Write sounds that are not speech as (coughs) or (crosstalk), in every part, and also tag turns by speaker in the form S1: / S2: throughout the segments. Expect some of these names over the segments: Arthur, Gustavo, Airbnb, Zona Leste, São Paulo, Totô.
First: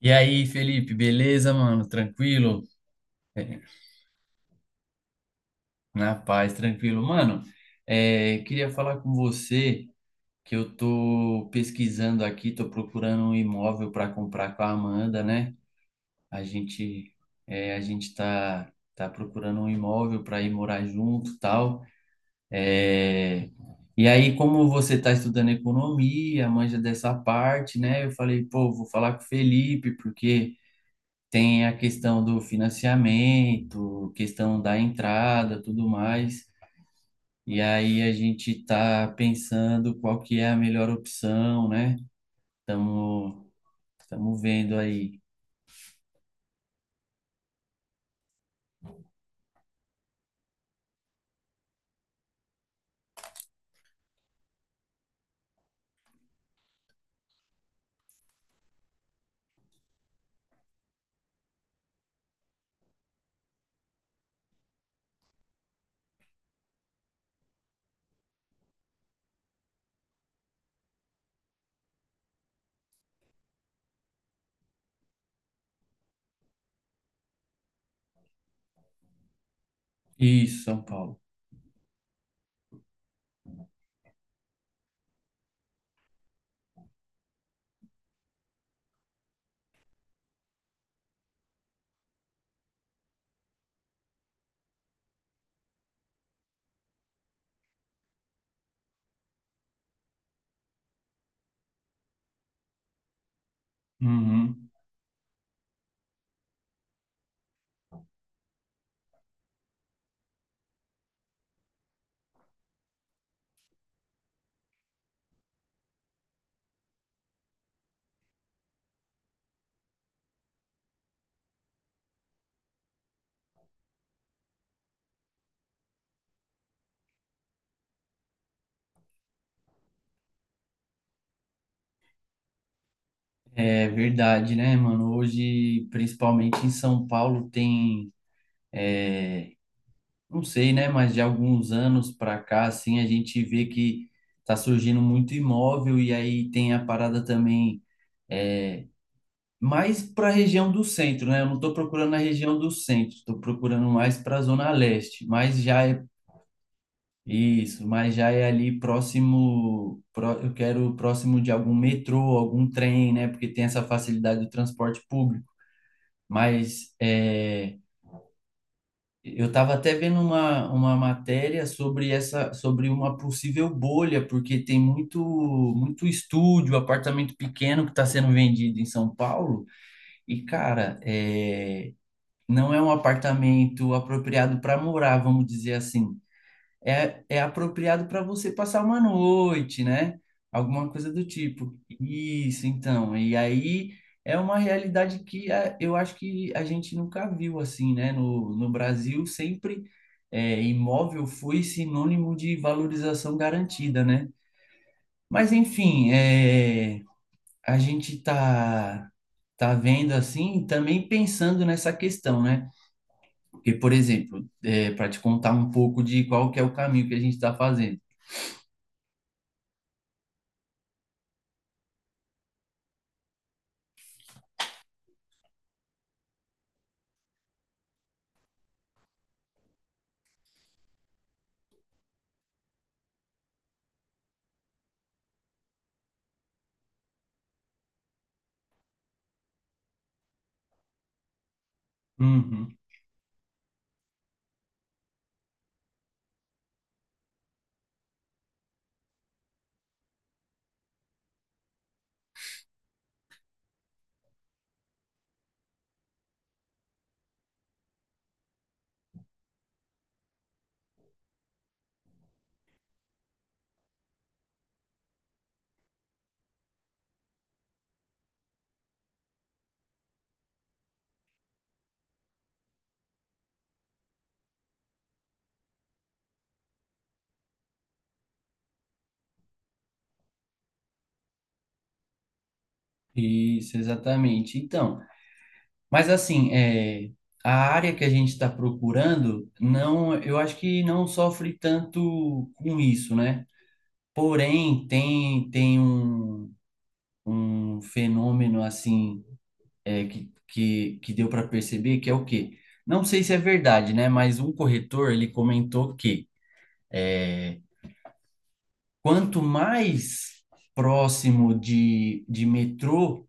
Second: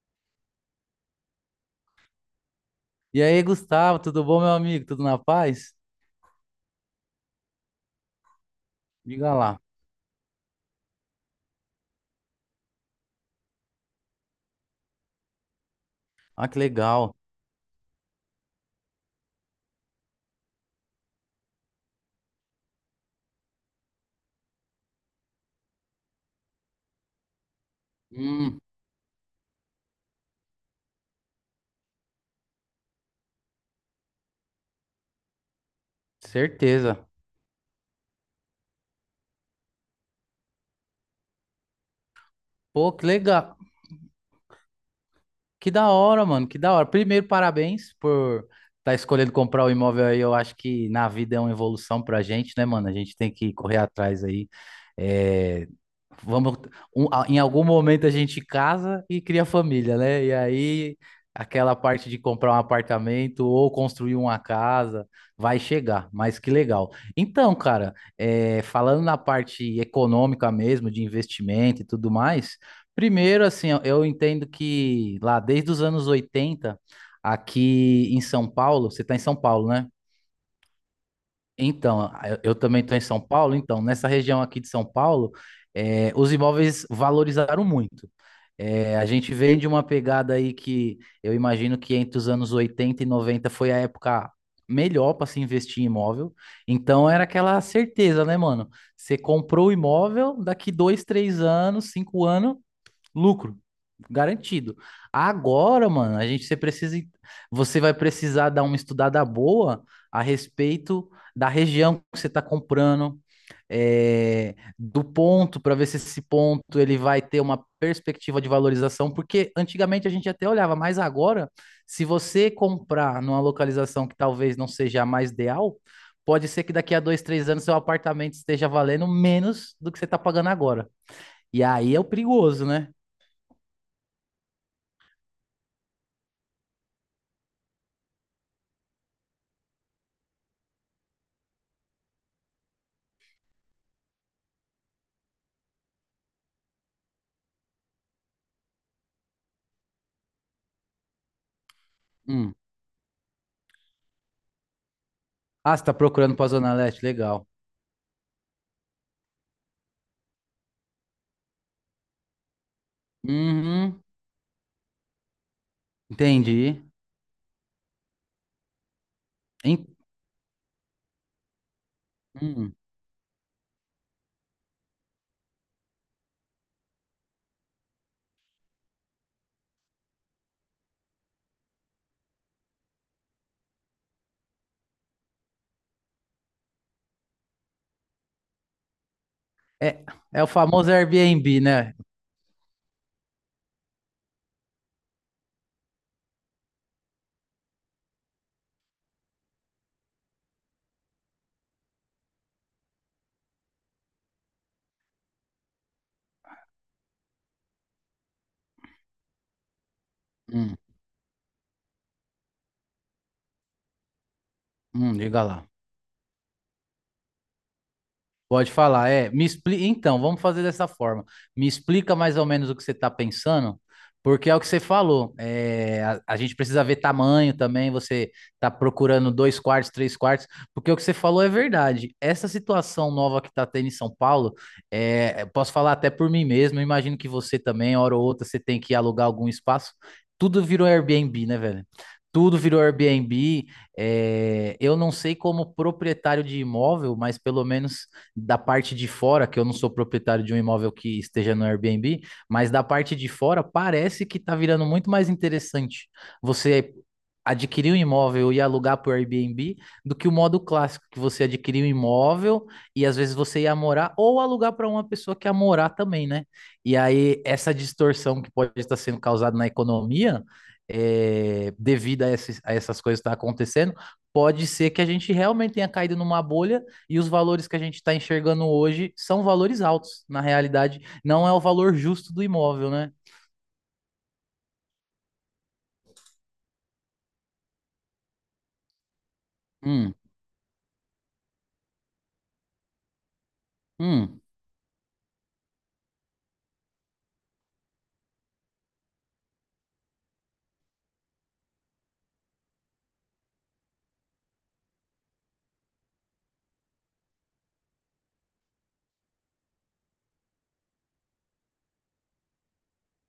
S1: E aí, Felipe, beleza, mano? Tranquilo?
S2: E aí, Gustavo, tudo bom, meu amigo? Tudo na paz?
S1: Na paz, tranquilo. Mano, queria falar com
S2: Diga lá.
S1: você que eu tô pesquisando aqui, tô procurando um imóvel para comprar com a Amanda, né? A
S2: Ah, que legal.
S1: gente, a gente tá procurando um imóvel para ir morar junto, e tal. É, E aí, como você tá estudando economia, manja dessa parte, né? Eu falei,
S2: Hum,
S1: pô, vou falar com o Felipe, porque tem a questão do financiamento, questão da entrada, tudo mais.
S2: certeza.
S1: E aí a gente está pensando qual que é a melhor opção, né?
S2: Pô, que
S1: Estamos
S2: legal.
S1: estamos vendo aí.
S2: Que da hora, mano, que da hora. Primeiro, parabéns por estar escolhendo comprar o imóvel aí. Eu acho que na vida é uma evolução pra gente, né, mano? A gente tem que correr atrás aí. É, vamos, em algum momento a gente casa e cria família, né? E aí aquela parte de comprar um apartamento ou construir uma casa vai chegar, mas que legal. Então, cara, falando na parte econômica mesmo, de investimento e tudo mais. Primeiro, assim, eu entendo que lá desde os anos 80 aqui em São Paulo, você está em São Paulo, né?
S1: Isso, São Paulo.
S2: Então, eu também estou em São Paulo, então, nessa região aqui de São Paulo, os imóveis valorizaram muito. A gente vem de uma pegada aí que eu imagino que entre os anos 80 e 90 foi a época melhor para se investir em imóvel. Então, era aquela certeza, né, mano? Você comprou o imóvel, daqui dois, três anos, cinco anos lucro
S1: Uhum.
S2: garantido. Agora, mano, a gente você precisa você vai precisar dar uma estudada boa a respeito da região que você está comprando, do ponto para ver se esse ponto ele vai ter uma perspectiva de valorização, porque antigamente a gente até olhava, mas agora, se você comprar numa localização que talvez não seja a mais ideal, pode ser que daqui a dois, três anos seu apartamento esteja valendo menos do que você está pagando agora. E aí é o perigoso, né?
S1: É verdade, né, mano? Hoje, principalmente em São Paulo, tem, não sei, né, mas de alguns anos para cá, assim, a gente vê que tá surgindo muito imóvel e aí tem a parada também mais para a região do centro, né? Eu não estou procurando na
S2: Hum.
S1: região do centro, estou procurando mais para a zona leste, mas
S2: Ah, você
S1: já
S2: tá
S1: é
S2: procurando pra Zona Leste, legal.
S1: isso, mas já é ali próximo, eu quero próximo de algum metrô, algum trem, né? Porque tem essa
S2: Uhum,
S1: facilidade do transporte público.
S2: entendi.
S1: Mas eu estava
S2: Em-
S1: até vendo uma matéria sobre essa,
S2: hum.
S1: sobre uma possível bolha, porque tem muito, muito estúdio, apartamento pequeno que está sendo vendido em São Paulo. E, cara, não é um apartamento apropriado para morar, vamos dizer assim. É apropriado para você passar uma noite,
S2: É,
S1: né?
S2: é o
S1: Alguma
S2: famoso
S1: coisa do
S2: Airbnb,
S1: tipo.
S2: né?
S1: Isso, então. E aí é uma realidade que eu acho que a gente nunca viu assim, né? No Brasil, sempre imóvel foi sinônimo de valorização garantida, né? Mas, enfim, a gente tá vendo assim,
S2: Hum,
S1: também pensando nessa questão, né? Porque, por exemplo, para te
S2: diga
S1: contar
S2: lá.
S1: um pouco de qual que é o caminho que a gente está fazendo.
S2: Pode falar, é. Então, vamos fazer dessa forma. Me explica mais ou menos o que você está pensando, porque é o que você falou. A gente precisa ver tamanho também. Você está procurando dois quartos, três quartos, porque o que você falou é verdade. Essa situação nova que está tendo em São Paulo, eu posso falar até por mim mesmo. Eu imagino que você também, hora ou outra, você tem que alugar algum espaço. Tudo virou Airbnb, né, velho? Tudo
S1: Uhum.
S2: virou Airbnb. Eu não sei como proprietário de imóvel, mas pelo menos da parte de fora, que eu não sou proprietário de um imóvel que esteja no Airbnb, mas da parte de fora parece que está virando muito mais interessante você adquirir um imóvel e alugar por Airbnb do que o modo clássico, que você adquirir um imóvel e às vezes você ia morar ou alugar para uma pessoa que ia morar também, né? E aí essa distorção que pode estar sendo causada na economia, devido a essas coisas que estão acontecendo, pode ser que a gente realmente tenha caído numa bolha e os valores que a gente está enxergando hoje são valores altos, na realidade. Não é o valor justo do imóvel, né?
S1: Isso, exatamente. Então, mas assim, a área que a gente está procurando, não,
S2: Hum,
S1: eu acho que não sofre tanto com isso, né?
S2: hum,
S1: Porém, tem um fenômeno assim que deu para perceber que é o quê? Não sei se é verdade, né? Mas um corretor ele comentou que quanto mais próximo de metrô,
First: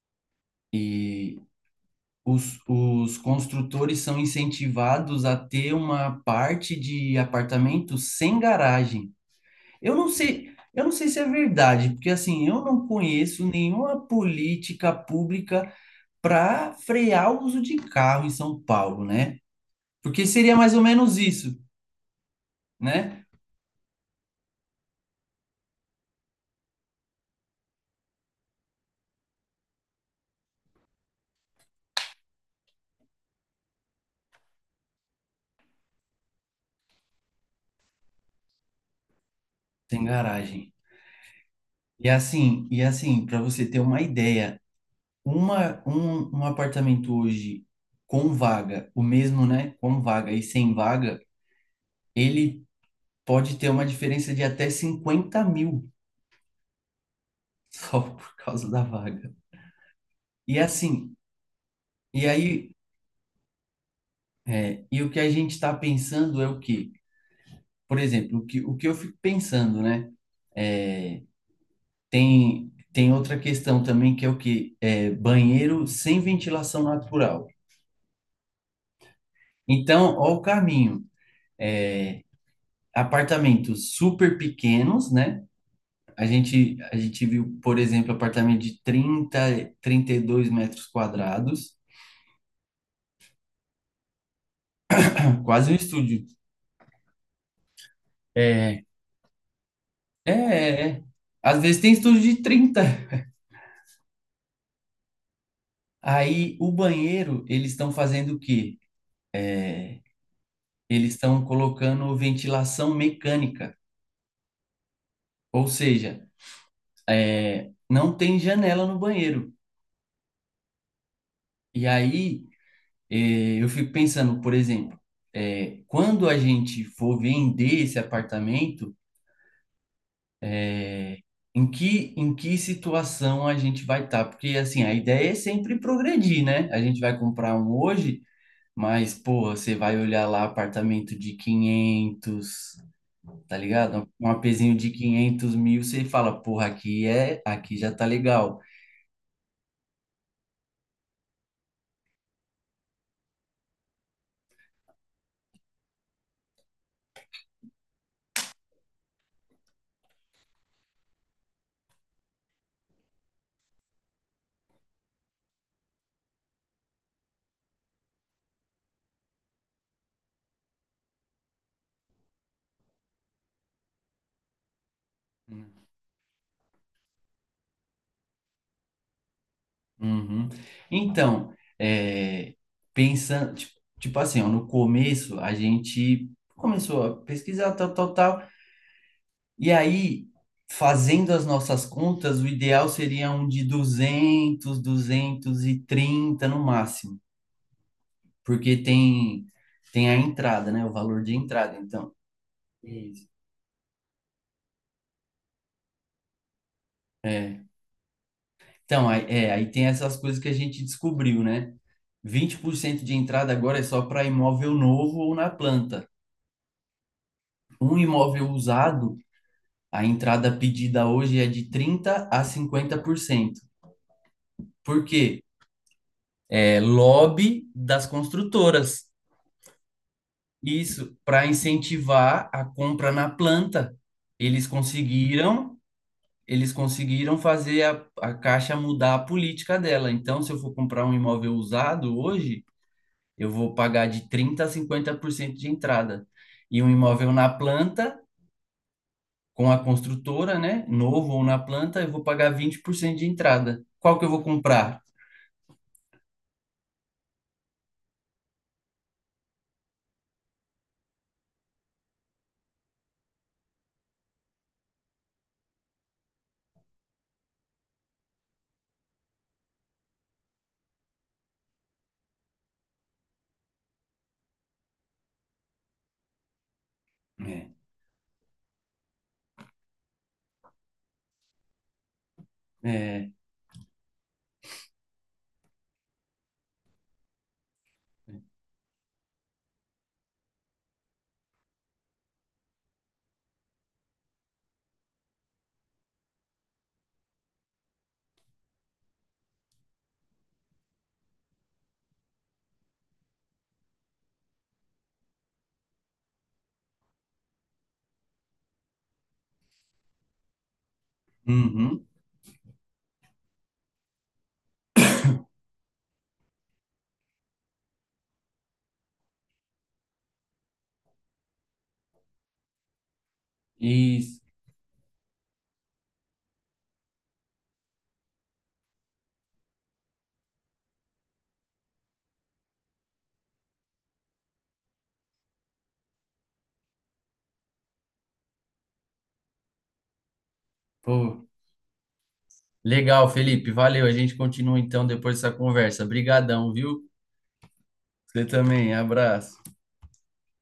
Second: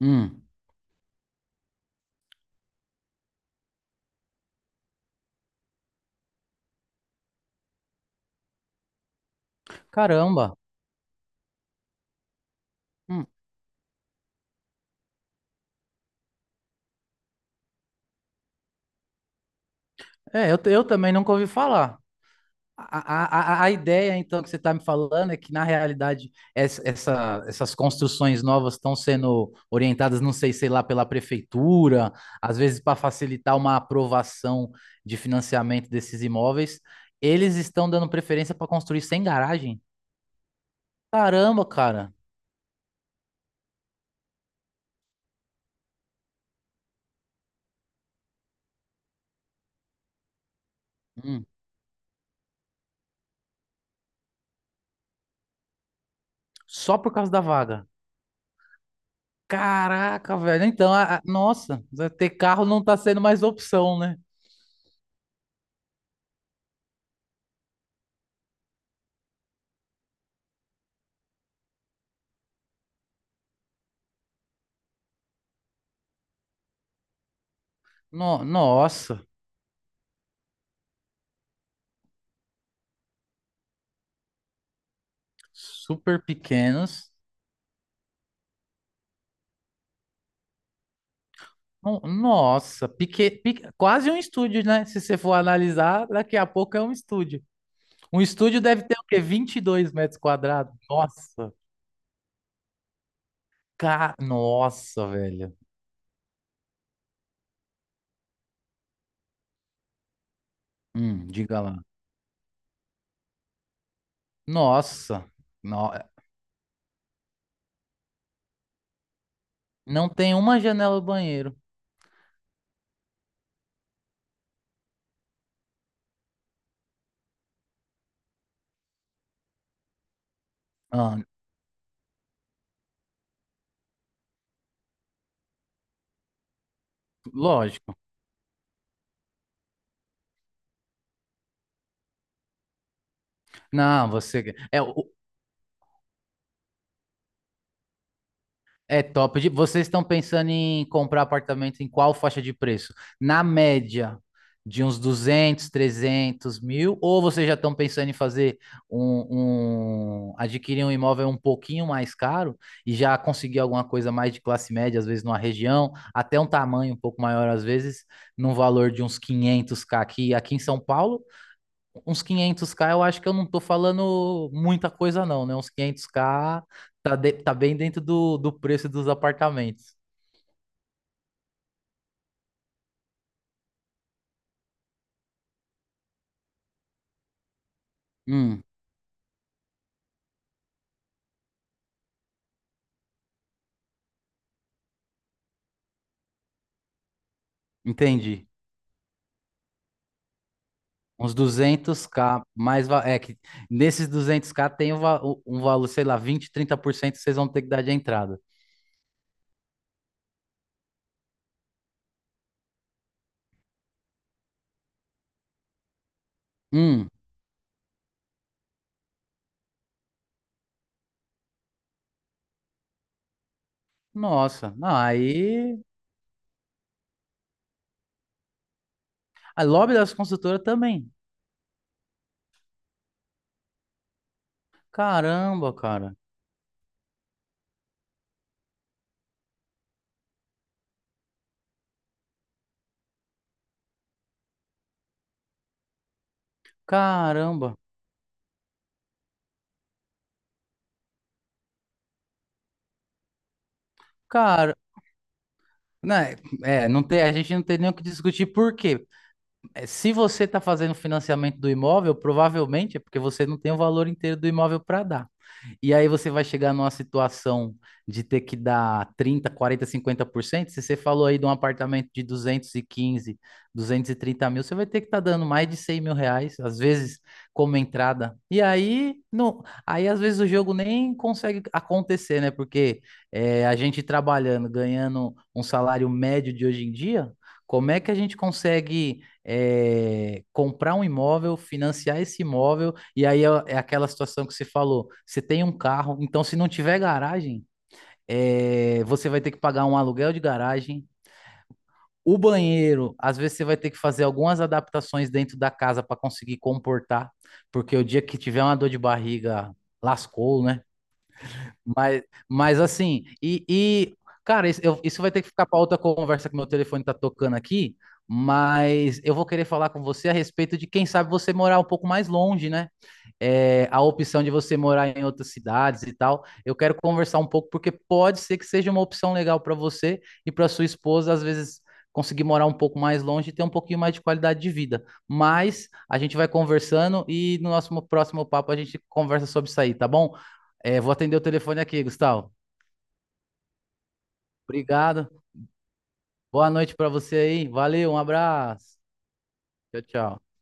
S2: hum.
S1: e os construtores são incentivados a ter uma parte de apartamento sem garagem. Eu não sei,
S2: Caramba.
S1: eu não sei se é verdade, porque assim, eu não
S2: Hum.
S1: conheço nenhuma política pública para frear o uso de carro em São Paulo, né? Porque
S2: É,
S1: seria
S2: eu,
S1: mais ou
S2: eu também
S1: menos
S2: nunca ouvi
S1: isso,
S2: falar.
S1: né?
S2: A ideia, então, que você está me falando é que, na realidade, essas construções novas estão sendo orientadas, não sei, sei lá, pela prefeitura, às vezes para facilitar uma aprovação de financiamento desses imóveis. Eles estão dando preferência para construir sem garagem?
S1: Sem garagem.
S2: Caramba,
S1: E
S2: cara.
S1: assim, e assim, para você ter uma ideia, um apartamento hoje com vaga, o mesmo, né? Com vaga e sem vaga,
S2: Hum,
S1: ele pode ter uma diferença de até 50.000
S2: só por causa da
S1: (laughs)
S2: vaga.
S1: só por causa da vaga.
S2: Caraca,
S1: E
S2: velho. Então,
S1: assim,
S2: nossa, né,
S1: e
S2: ter carro
S1: aí,
S2: não tá sendo mais opção, né?
S1: e o que a gente está pensando é o quê? Por exemplo, o que eu fico pensando, né? É, tem outra questão também que é o quê? Banheiro sem ventilação natural.
S2: Nossa,
S1: Então, ó o caminho. É, apartamentos super pequenos, né?
S2: super
S1: A gente, a
S2: pequenos.
S1: gente viu, por exemplo, apartamento de 32 m².
S2: Nossa, quase um estúdio, né? Se você for
S1: (coughs) (clears throat) Quase um
S2: analisar,
S1: estúdio.
S2: daqui a pouco é um estúdio. Um estúdio deve
S1: É,
S2: ter o quê? vinte e dois metros
S1: é,
S2: quadrados.
S1: é. É.
S2: Nossa,
S1: Às vezes tem estúdio de 30.
S2: nossa, velho.
S1: Aí o banheiro, eles estão fazendo o quê? Eles estão
S2: Diga lá.
S1: colocando ventilação mecânica,
S2: Nossa,
S1: ou
S2: no-
S1: seja, não tem janela no banheiro.
S2: não tem uma janela do banheiro.
S1: E aí eu fico pensando, por exemplo, quando a gente for vender esse apartamento.
S2: Ah,
S1: Em que situação a gente vai estar? Porque, assim, a ideia é sempre progredir, né? A gente vai comprar um
S2: lógico.
S1: hoje, mas, pô, você vai olhar lá apartamento de 500, tá ligado?
S2: Não,
S1: Um
S2: você.
S1: apezinho
S2: É,
S1: de
S2: o
S1: 500.000, você fala, porra, aqui já tá legal.
S2: É top. Vocês estão pensando em comprar apartamento em qual faixa de preço? Na média de uns 200, 300 mil? Ou vocês já estão pensando em fazer um, adquirir um imóvel um pouquinho mais caro e já conseguir alguma coisa mais de classe média, às vezes numa região, até um tamanho um pouco maior, às vezes, num valor de uns quinhentos k aqui, aqui em São Paulo? Uns 500k, eu acho que eu não tô falando muita coisa não, né? Uns 500k tá, tá bem dentro do, do preço dos apartamentos.
S1: Uhum. Então, é, pensando, tipo, tipo assim, ó, no começo a gente começou a pesquisar, tal, tal, tal.
S2: Hum,
S1: E aí, fazendo as nossas contas, o ideal seria um de 230 no máximo,
S2: entendi.
S1: porque tem a entrada, né? O valor
S2: Uns
S1: de entrada, então.
S2: 200k, é
S1: Isso.
S2: que nesses 200k tem um valor, sei lá, 20, 30% vocês vão ter
S1: É.
S2: que dar de entrada.
S1: Então, aí, aí tem essas coisas que a gente descobriu, né? Vinte por cento de entrada agora é só para imóvel novo ou na planta.
S2: Hum,
S1: Um imóvel usado, a entrada pedida hoje é de 30 a 50%. Por cento.
S2: nossa. Não,
S1: Por quê?
S2: aí
S1: É lobby das construtoras.
S2: a lobby das construtoras também.
S1: Isso, para incentivar a compra na planta. Eles
S2: Caramba,
S1: conseguiram,
S2: cara.
S1: eles conseguiram fazer a Caixa mudar a política dela. Então, se eu for comprar um imóvel usado hoje, eu vou pagar de 30 a 50% de entrada. E um imóvel na
S2: Caramba.
S1: planta, com a construtora, né, novo ou na planta, eu vou pagar 20% de entrada. Qual que eu vou
S2: Cara,
S1: comprar?
S2: né, não tem, a gente não tem nem o que discutir por quê? Se você está fazendo financiamento do imóvel, provavelmente é porque você não tem o valor inteiro do imóvel para dar. E aí você vai chegar numa situação de ter que dar trinta, por cento, quarenta, por cento, cinquenta por cento. Se você falou aí de um apartamento de duzentos duzentos e quinze, duzentos e trinta mil, você vai ter que estar dando mais de R$ 100 mil, às vezes,
S1: É,
S2: como entrada. E aí, não, aí às vezes o jogo nem consegue acontecer, né? Porque
S1: é,
S2: a gente trabalhando, ganhando um salário médio de hoje em dia, como é que a gente consegue comprar um imóvel, financiar esse imóvel, e aí é aquela situação que você falou: você tem um carro, então se não tiver garagem, você vai ter que pagar um aluguel de garagem. O banheiro, às vezes você vai ter que fazer algumas adaptações dentro da casa para conseguir comportar, porque o dia que tiver uma dor de barriga, lascou, né?
S1: uhum,
S2: Mas, mas assim, e, e, cara, isso, isso vai ter que ficar para outra conversa que meu telefone tá tocando aqui, mas eu vou querer falar com você a respeito de quem sabe você morar um pouco mais longe, né? É, a
S1: isso.
S2: opção de você morar em outras cidades e tal. Eu quero conversar um pouco porque pode ser que seja uma opção legal para você e para sua esposa, às vezes conseguir morar um pouco mais longe e ter um pouquinho mais de qualidade de vida. Mas a gente vai conversando e no nosso próximo papo a gente conversa sobre isso aí, tá bom? É, vou atender o
S1: Pô,
S2: telefone aqui, Gustavo.
S1: legal, Felipe. Valeu. A gente continua então
S2: Obrigado.
S1: depois dessa conversa.
S2: Boa
S1: Obrigadão,
S2: noite
S1: viu?
S2: para você aí. Valeu, um
S1: Você também.
S2: abraço.
S1: Abraço.
S2: Tchau, tchau.